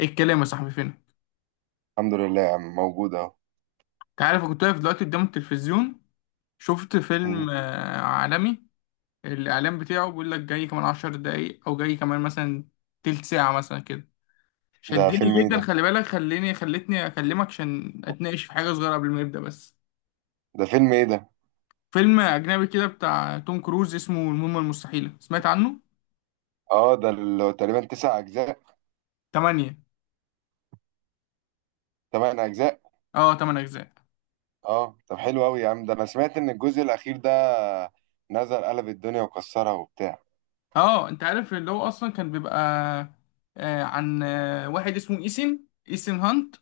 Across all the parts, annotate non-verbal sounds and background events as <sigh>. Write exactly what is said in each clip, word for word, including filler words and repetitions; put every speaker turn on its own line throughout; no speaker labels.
ايه الكلام يا صاحبي؟ فين انت؟
الحمد لله يا عم، موجود اهو.
عارف أنا كنت واقف دلوقتي قدام التلفزيون. شفت
مم.
فيلم آه، عالمي. الاعلان بتاعه بيقول لك جاي كمان عشر دقايق او جاي كمان مثلا تلت ساعة مثلا كده.
ده
شدني
فيلم ايه
جدا.
ده؟
خلي بالك، خليني خلتني اكلمك عشان اتناقش في حاجة صغيرة قبل ما يبدأ بس.
ده فيلم ايه ده
فيلم اجنبي كده بتاع توم كروز، اسمه المهمة المستحيلة. سمعت عنه؟
اه، ده اللي هو تقريبا تسع اجزاء.
تمانية.
تمن اجزاء.
اه، تمن اجزاء.
اه، طب حلو قوي يا عم، ده انا سمعت ان الجزء الاخير ده نزل قلب الدنيا وكسرها وبتاع.
اه انت عارف اللي هو اصلا كان بيبقى آه، عن آه، واحد اسمه ايسن ايسن هانت.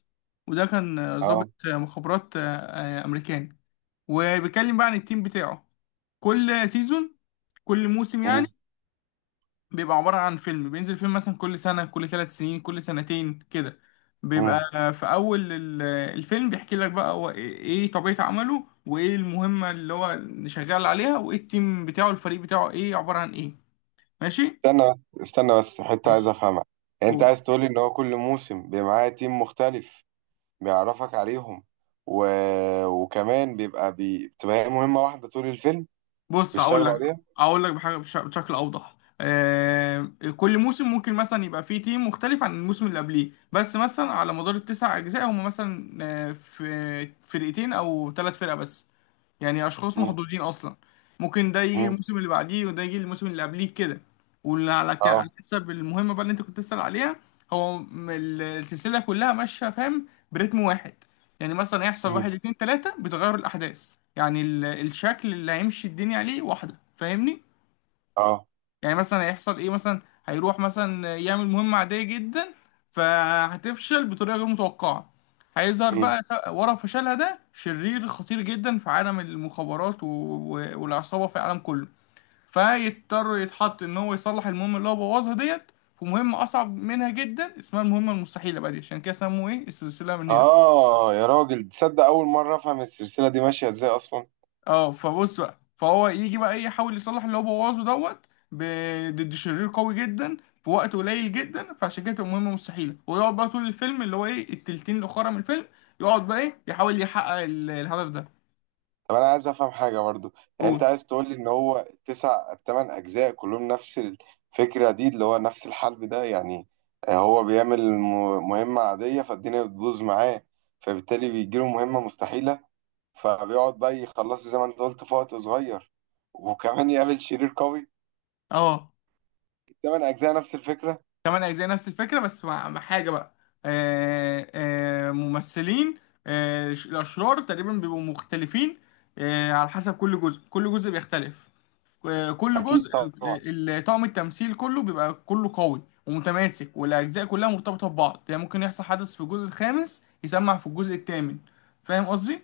وده كان آه،
اه.
ضابط آه، مخابرات آه، آه، امريكاني. وبيتكلم بقى عن التيم بتاعه كل سيزون، كل موسم يعني.
مم.
بيبقى عبارة عن فيلم، بينزل فيلم مثلا كل سنة، كل ثلاث سنين، كل سنتين كده.
مم.
بيبقى آه، في أول ال- آه، الفيلم بيحكي لك بقى هو إيه، إيه طبيعة عمله، وإيه المهمة اللي هو اللي شغال عليها، وإيه التيم بتاعه، الفريق بتاعه إيه، عبارة عن إيه. ماشي؟
استنى بس استنى بس، حتة عايز
ماشي.
افهمها. يعني انت
قول.
عايز تقولي ان هو كل موسم بيبقى معاه تيم مختلف، بيعرفك عليهم، و... وكمان بيبقى بي... بتبقى هي مهمة واحدة طول الفيلم
بص هقول
بيشتغلوا
لك،
عليها.
هقول لك بحاجه بش- بشكل اوضح. آه كل موسم ممكن مثلا يبقى فيه تيم مختلف عن الموسم اللي قبليه، بس مثلا على مدار التسع اجزاء هم مثلا آه، في فرقتين او ثلاث فرق بس. يعني اشخاص
مم.
محظوظين اصلا. ممكن ده يجي
مم.
الموسم اللي بعديه وده يجي الموسم اللي قبليه كده. واللي على ك- على
اه.
حسب المهمه بقى اللي انت كنت تسأل عليها. هو م- ال- السلسله كلها ماشيه، فاهم؟ برتم واحد. يعني مثلا هيحصل
مم.
واحد اتنين تلاته بتغير الاحداث، يعني ال- الشكل اللي هيمشي الدنيا عليه واحده، فاهمني؟
اه.
يعني مثلا هيحصل ايه، مثلا هيروح مثلا يعمل مهمة عادية جدا، فهتفشل بطريقة غير متوقعة. هيظهر
مم.
بقى س- ورا فشلها ده شرير خطير جدا في عالم المخابرات و- و- والعصابة في العالم كله. فيضطر يتحط ان هو يصلح المهمة اللي هو بوظها ديت في مهمة اصعب منها جدا اسمها المهمة المستحيلة بقى دي، عشان كده سموه ايه، السلسلة من هنا.
آه يا راجل، تصدق أول مرة أفهم السلسلة دي ماشية إزاي أصلا.
اه فبص بقى، فهو يجي بقى إيه، يحاول يصلح اللي هو بوظه دوت ب- ضد شرير قوي جدا في وقت قليل جدا، فعشان كده تبقى مهمة مستحيلة. ويقعد بقى طول الفيلم اللي هو ايه، التلتين الأخرى من الفيلم، يقعد بقى ايه يحاول يحقق ال- الهدف ده.
طب أنا عايز أفهم حاجة برضو. يعني أنت
قول.
عايز تقول لي إن هو التسع التمن أجزاء كلهم نفس الفكرة دي، اللي هو نفس الحلب ده يعني. آه، هو بيعمل م- مهمة عادية فالدنيا بتبوظ معاه، فبالتالي بيجيله مهمة مستحيلة، فبيقعد بقى يخلصها زي ما أنت قلت في وقت صغير، وكمان يقابل شرير قوي.
اه،
التمن أجزاء نفس الفكرة.
كمان أجزاء نفس الفكرة بس مع مع حاجة بقى. آه آه ممثلين. آه ش- الأشرار تقريبا بيبقوا مختلفين آه على حسب كل جزء، كل جزء بيختلف. آه، كل
أكيد
جزء
طبعا.
ال- ال- طاقم التمثيل كله بيبقى كله قوي ومتماسك، والاجزاء كلها مرتبطه ببعض. يعني ممكن يحصل حدث في الجزء الخامس يسمع في الجزء الثامن، فاهم قصدي؟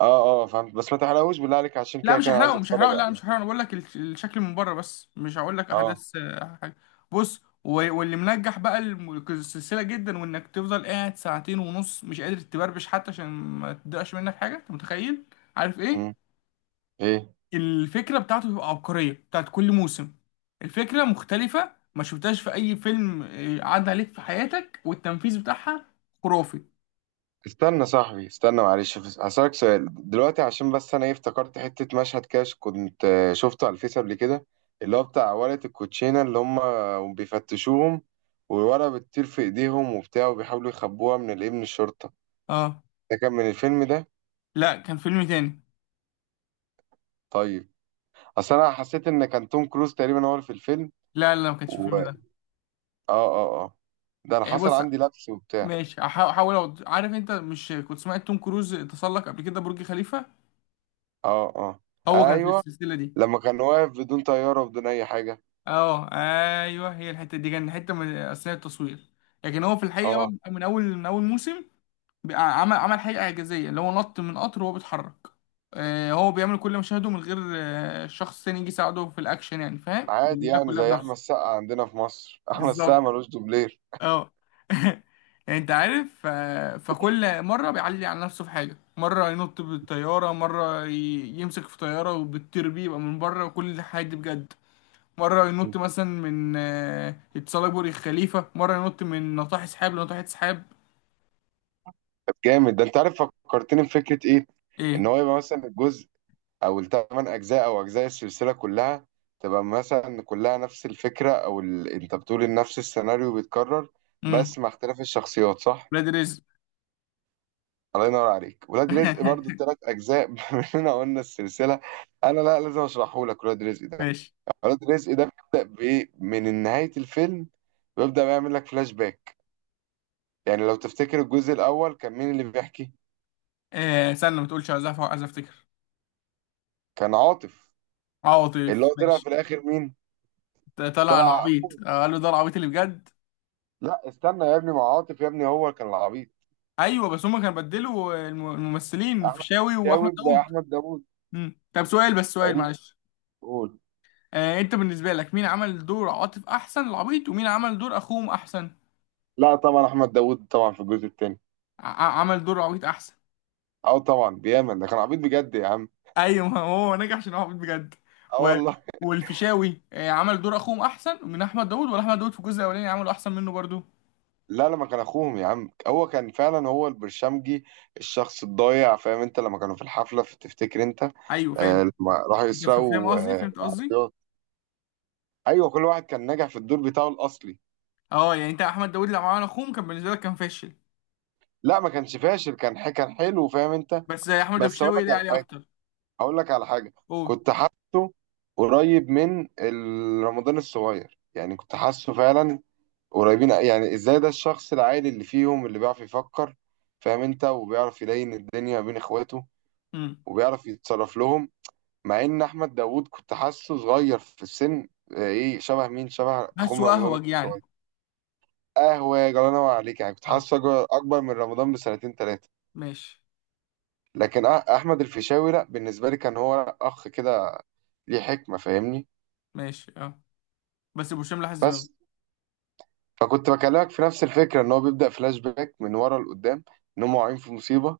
اه اه، فهمت، بس ما تحرقوش بالله عليك، عشان
لا
كده
مش
كان عايز
هحرقه مش
اتفرج
هحرقه لا
عليه.
مش هحرقه، انا بقول لك الش- الشكل من بره بس، مش هقول لك
اه.
احداث آه، حاجه. بص، و- واللي منجح بقى الم- السلسله جدا وانك تفضل قاعد ساعتين ونص مش قادر تبربش حتى عشان ما تضيعش منك حاجه، انت متخيل؟ عارف
مم.
ايه؟
ايه.
الفكرة بتاعته بتبقى عبقرية بتاعت كل موسم. الفكرة مختلفة، ما شفتهاش في أي فيلم آه، عدى عليك في حياتك، والتنفيذ بتاعها خرافي.
استنى صاحبي، استنى معلش، بس هسألك سؤال دلوقتي، عشان بس انا ايه افتكرت حتة مشهد كده كنت آه، شفته على الفيس قبل كده. اللي هو بتاع ورقة الكوتشينة اللي هم بيفتشوهم، والورقة بتطير في ايديهم وبتاع، وبيحاولوا يخبوها من الايه، من الشرطة.
اه،
ده كان من الفيلم ده؟
لا كان فيلم تاني.
طيب. اصل انا حسيت ان كان توم كروز تقريبا هو اللي في الفيلم.
لا لا، ما كانش
و
الفيلم
اه
ده.
اه اه. ده انا
يعني
حصل
بص،
عندي لبس وبتاع.
ماشي هحا- هحاول أحاول أوضح. عارف انت مش كنت سمعت توم كروز تسلق قبل كده برج خليفة؟
اه اه.
هو كان في
ايوه،
السلسلة دي.
لما كان واقف بدون طيارة وبدون اي حاجة.
اه. ايوه، هي الحتة دي كان حتة من أثناء التصوير، لكن هو في الحقيقة
اه.
بقى من أول من أول موسم بقى عمل عمل حاجة إعجازية اللي هو نط من قطر وهو بيتحرك. آه، هو بيعمل كل مشاهده من غير آه، شخص تاني يجي يساعده في الأكشن يعني، فاهم؟
عادي
بيعملها
يعني،
كلها
زي احمد
بنفسه.
السقا عندنا في مصر <laughs> احمد السقا
بالظبط.
ملوش دوبلير.
اه. <laughs> يعني انت عارف، آه، فكل مرة بيعلي على نفسه في حاجة. مرة ينط بالطيارة، مرة ي- يمسك في طيارة وبتطير بيه يبقى من بره، وكل الحاجات دي بجد. مرة ينط مثلا من آه، يتسلق برج الخليفة، مرة ينط من ناطحة سحاب لناطحة سحاب.
طب جامد، ده انت عارف فكرتني بفكره ايه. ان
ايه.
هو يبقى مثلا الجزء، او الثمان اجزاء او اجزاء السلسله كلها تبقى مثلا كلها نفس الفكره، او ال... انت بتقول ان نفس السيناريو بيتكرر
امم.
بس مع اختلاف الشخصيات، صح؟
ولاد رزق.
الله ينور عليك، ولاد رزق برضو الثلاث
<laughs>
اجزاء <laughs> مننا قلنا السلسله، انا لا لازم اشرحه لك ولاد رزق ده.
ماشي.
ولاد رزق ده بيبدا بايه؟ من نهايه الفيلم، بيبدا بيعمل لك فلاش باك. يعني لو تفتكر، الجزء الأول كان مين اللي بيحكي؟
آه استنى، ما تقولش، عايز أف- عايز افتكر.
كان عاطف.
اه
اللي
لطيف،
هو طلع في
ماشي.
الآخر مين؟
ط- طلع
طلع
العبيط،
أخوه.
آه، قال له ده العبيط اللي بجد.
لا استنى يا ابني، مع عاطف يا ابني، هو كان العبيط.
ايوه، بس هما كانوا بدلوا الم- الممثلين،
أحمد.
الفيشاوي واحمد
جاوب
داوود.
أحمد داوود.
مم. طب سؤال بس، سؤال
يعني.
معلش.
قول.
آه انت بالنسبه لك مين عمل دور عاطف احسن، العبيط، ومين عمل دور اخوهم احسن؟
لا طبعا، أحمد داوود طبعا، في الجزء التاني.
ع- ع- عمل دور عبيط احسن.
أو طبعا بيامن ده كان عبيط بجد يا عم.
ايوه، ما هو نجح عشان هو عبيط بجد.
اه
و...
والله.
والفيشاوي آه عمل دور اخوهم احسن من احمد داوود، ولا احمد داوود في الجزء الاولاني عمله احسن منه برضو؟
لا، لما كان اخوهم يا عم، هو كان فعلا هو البرشمجي، الشخص الضايع. فاهم انت، لما كانوا في الحفله، في تفتكر انت؟
ايوه
آه،
فاهم،
لما راحوا
انت فاهم
يسرقوا
قصدي
آه
فهمت قصدي.
العربيات. ايوه، كل واحد كان ناجح في الدور بتاعه الاصلي.
اه، يعني انت احمد داوود لما عمل اخوهم كان بالنسبه لك كان فاشل؟
لا، ما كانش فاشل، كان ح- كان حلو، فاهم انت.
بس احمد
بس اقول
الفيشاوي
لك
ده
على
عليه
حاجه.
اكتر.
اقول لك على حاجه.
قول.
كنت حاسه قريب من ال- رمضان الصغير، يعني كنت حاسه فعلا قريبين. يعني ازاي؟ ده الشخص العادي اللي فيهم اللي بيعرف يفكر، فاهم انت، وبيعرف يلين الدنيا بين اخواته،
امم.
وبيعرف يتصرف لهم. مع ان احمد داوود كنت حاسه صغير في السن، اه، ايه، شبه مين؟ شبه اخوه
بس
رمضان
واهوج يعني.
الصغير. قهوه يا جلاله عليك، يعني كنت
اه.
حاسه اكبر، أكبر من رمضان بسنتين ثلاثه.
ماشي.
لكن أ- احمد الفيشاوي لا، بالنسبه لي كان هو اخ كده، ليه حكمه، فاهمني.
ماشي اه. بس ابو هشام لحس دماغه.
بس، فكنت بكلمك في نفس الفكره، ان هو بيبدا فلاش باك من ورا لقدام، ان هم واقعين في مصيبه،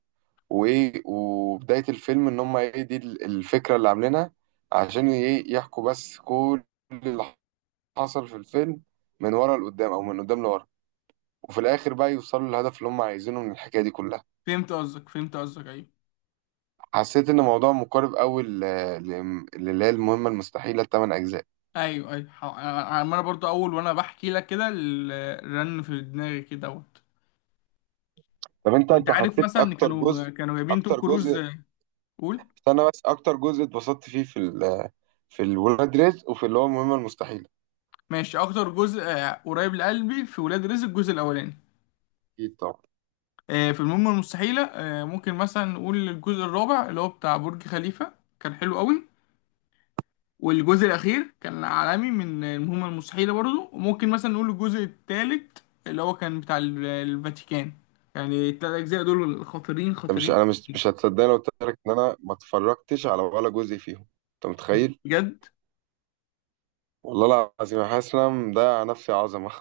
وايه، وبدايه الفيلم ان هم ايه، دي ال- الفكره اللي عاملينها، عشان ايه يحكوا بس كل اللي حصل في الفيلم من ورا لقدام او من قدام لورا، وفي الاخر بقى يوصلوا للهدف اللي هم عايزينه من الحكايه دي كلها.
فهمت قصدك، فهمت قصدك ايوه،
حسيت ان الموضوع مقارب قوي للي هي المهمه المستحيله الثمان اجزاء.
ايوه ايوه. ح- انا أنا برضو اول وانا بحكي لك كده ال- الرن في دماغي كده دوت.
طب انت،
طب انت
انت
عارف
حسيت
مثلا إن
اكتر
كانوا
جزء،
كانوا جايبين توم
اكتر
كروز
جزء،
آه، قول.
استنى بس، اكتر جزء اتبسطت فيه في ال... في الولاد رزق وفي اللي هو المهمه المستحيله؟
ماشي، اكتر جزء آه، قريب لقلبي في ولاد رزق الجزء الاولاني.
اكيد طبعا.
آه، في المهمة المستحيلة آه، ممكن مثلا نقول الجزء الرابع اللي هو بتاع برج خليفة، كان حلو قوي. والجزء الأخير كان عالمي من المهمة المستحيلة برضو. وممكن مثلا نقول الجزء الثالث اللي هو كان بتاع ال- الفاتيكان. يعني التلات أجزاء دول خطيرين،
انت مش،
خطيرين
انا مش
خطيرين.
مش هتصدقني لو قلت لك ان انا ما اتفرجتش على ولا جزء فيهم. انت متخيل؟
بجد.
والله العظيم أنا حاسس ان انا مضيع نفسي عظمه.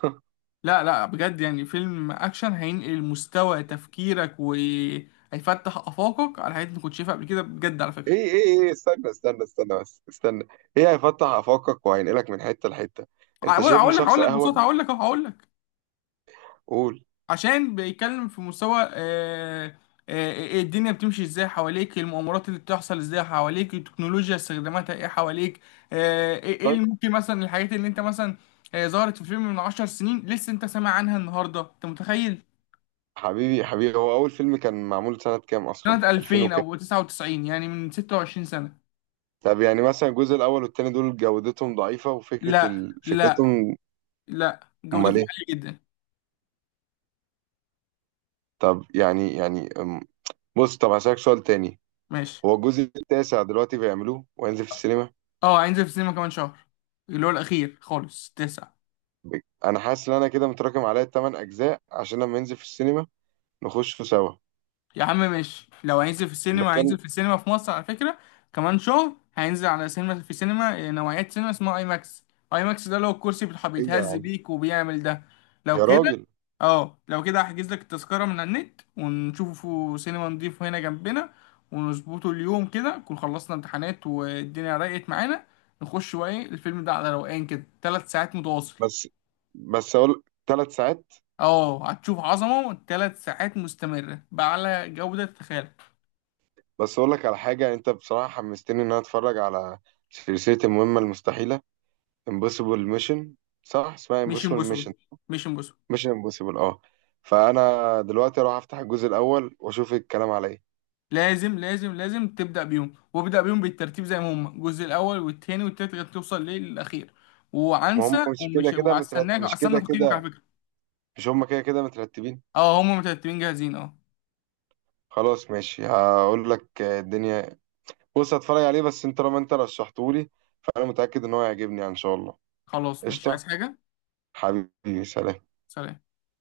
لا لا، بجد يعني فيلم أكشن هينقل مستوى تفكيرك وهيفتح آفاقك على حاجات ما كنتش شايفها قبل كده بجد، على
<laughs>
فكرة.
ايه ايه ايه، استنى استنى استنى بس، استنى. ايه هيفتح افاقك وهينقلك من حته لحته؟ انت
هقول
شايفني
هقول لك
شخص
هقول لك
اهوج؟
ببساطة، هقول لك أهو هقول لك.
قول.
عشان بيتكلم في مستوى آه، آه، إيه الدنيا بتمشي ازاي حواليك، المؤامرات اللي بتحصل ازاي حواليك، التكنولوجيا استخداماتها ايه حواليك. آه، ايه، إيه
طيب.
اللي ممكن مثلا الحاجات اللي انت مثلا آه، ظهرت في فيلم من عشر سنين لسه انت سامع عنها النهارده، انت متخيل؟
حبيبي حبيبي، هو اول فيلم كان معمول سنه كام اصلا؟
سنة
ألفين؟
ألفين او تسعة وتسعين، يعني من ستة وعشرين سنة.
طب يعني مثلا الجزء الأول والتاني دول جودتهم ضعيفة وفكرة
لا
ال...
لا،
فكرتهم.
لا
أمال
جودته
إيه؟
عالية جدا.
طب يعني، يعني أم، بص، طب هسألك سؤال تاني.
ماشي.
هو الجزء التاسع دلوقتي بيعملوه وينزل في السينما؟
اه، هينزل في السينما كمان شهر، اللي هو الاخير خالص، تسعة.
ب- أنا حاسس إن أنا كده متراكم عليا التمن أجزاء، عشان لما ينزل في السينما نخشه سوا.
يا عم ماشي، لو هينزل في السينما
بتكلم.
هينزل في السينما في مصر على فكرة، كمان شهر، هينزل على سينما، في سينما آه، نوعية سينما اسمها اي ماكس. اي ماكس ده لو الكرسي بتح-
أيوه يا
بيتهز
عم.
بيك وبيعمل ده. لو
يا
كده،
راجل.
اه، لو كده هحجز لك التذكرة من على النت ونشوفه سينما نضيفه هنا جنبنا ونظبطه اليوم كده، نكون خلصنا امتحانات والدنيا رقت معانا، نخش بقى ايه الفيلم ده على روقان كده، ثلاث ساعات متواصل.
بس، بس أقول ثلاث ساعات؟
اه هتشوف عظمة، ثلاث ساعات مستمرة بأعلى جودة، تتخيل؟
بس أقول لك على حاجة، أنت بصراحة حمستني إن أنا أتفرج على سلسلة المهمة المستحيلة. Impossible Mission. صح اسمها
مش
Impossible Mission؟
امبوسول، مش امبوسول.
مش امبوسيبل. اه، فانا دلوقتي اروح افتح الجزء الاول واشوف الكلام على ايه.
لازم لازم لازم تبدأ بيهم، وابدأ بيهم بالترتيب زي ما هم، الجزء الأول والتاني والتالت لغاية توصل ليه للأخير.
ما هم
وعنسى
مش كده
ومش
كده مترت...
وهستناك،
مش
هستنى
كده
تقييمك على
كده،
فكرة.
مش هم كده كده مترتبين؟
اه هم مترتبين جاهزين. اه.
خلاص ماشي، هقول لك آه، الدنيا. بص هتفرج عليه، بس انت طالما انت رشحتهولي، فانا متاكد ان هو هيعجبني يعني، ان شاء الله.
خلاص مش
قشطه.
عايز حاجة.
حبيبي، سلام.
سلام.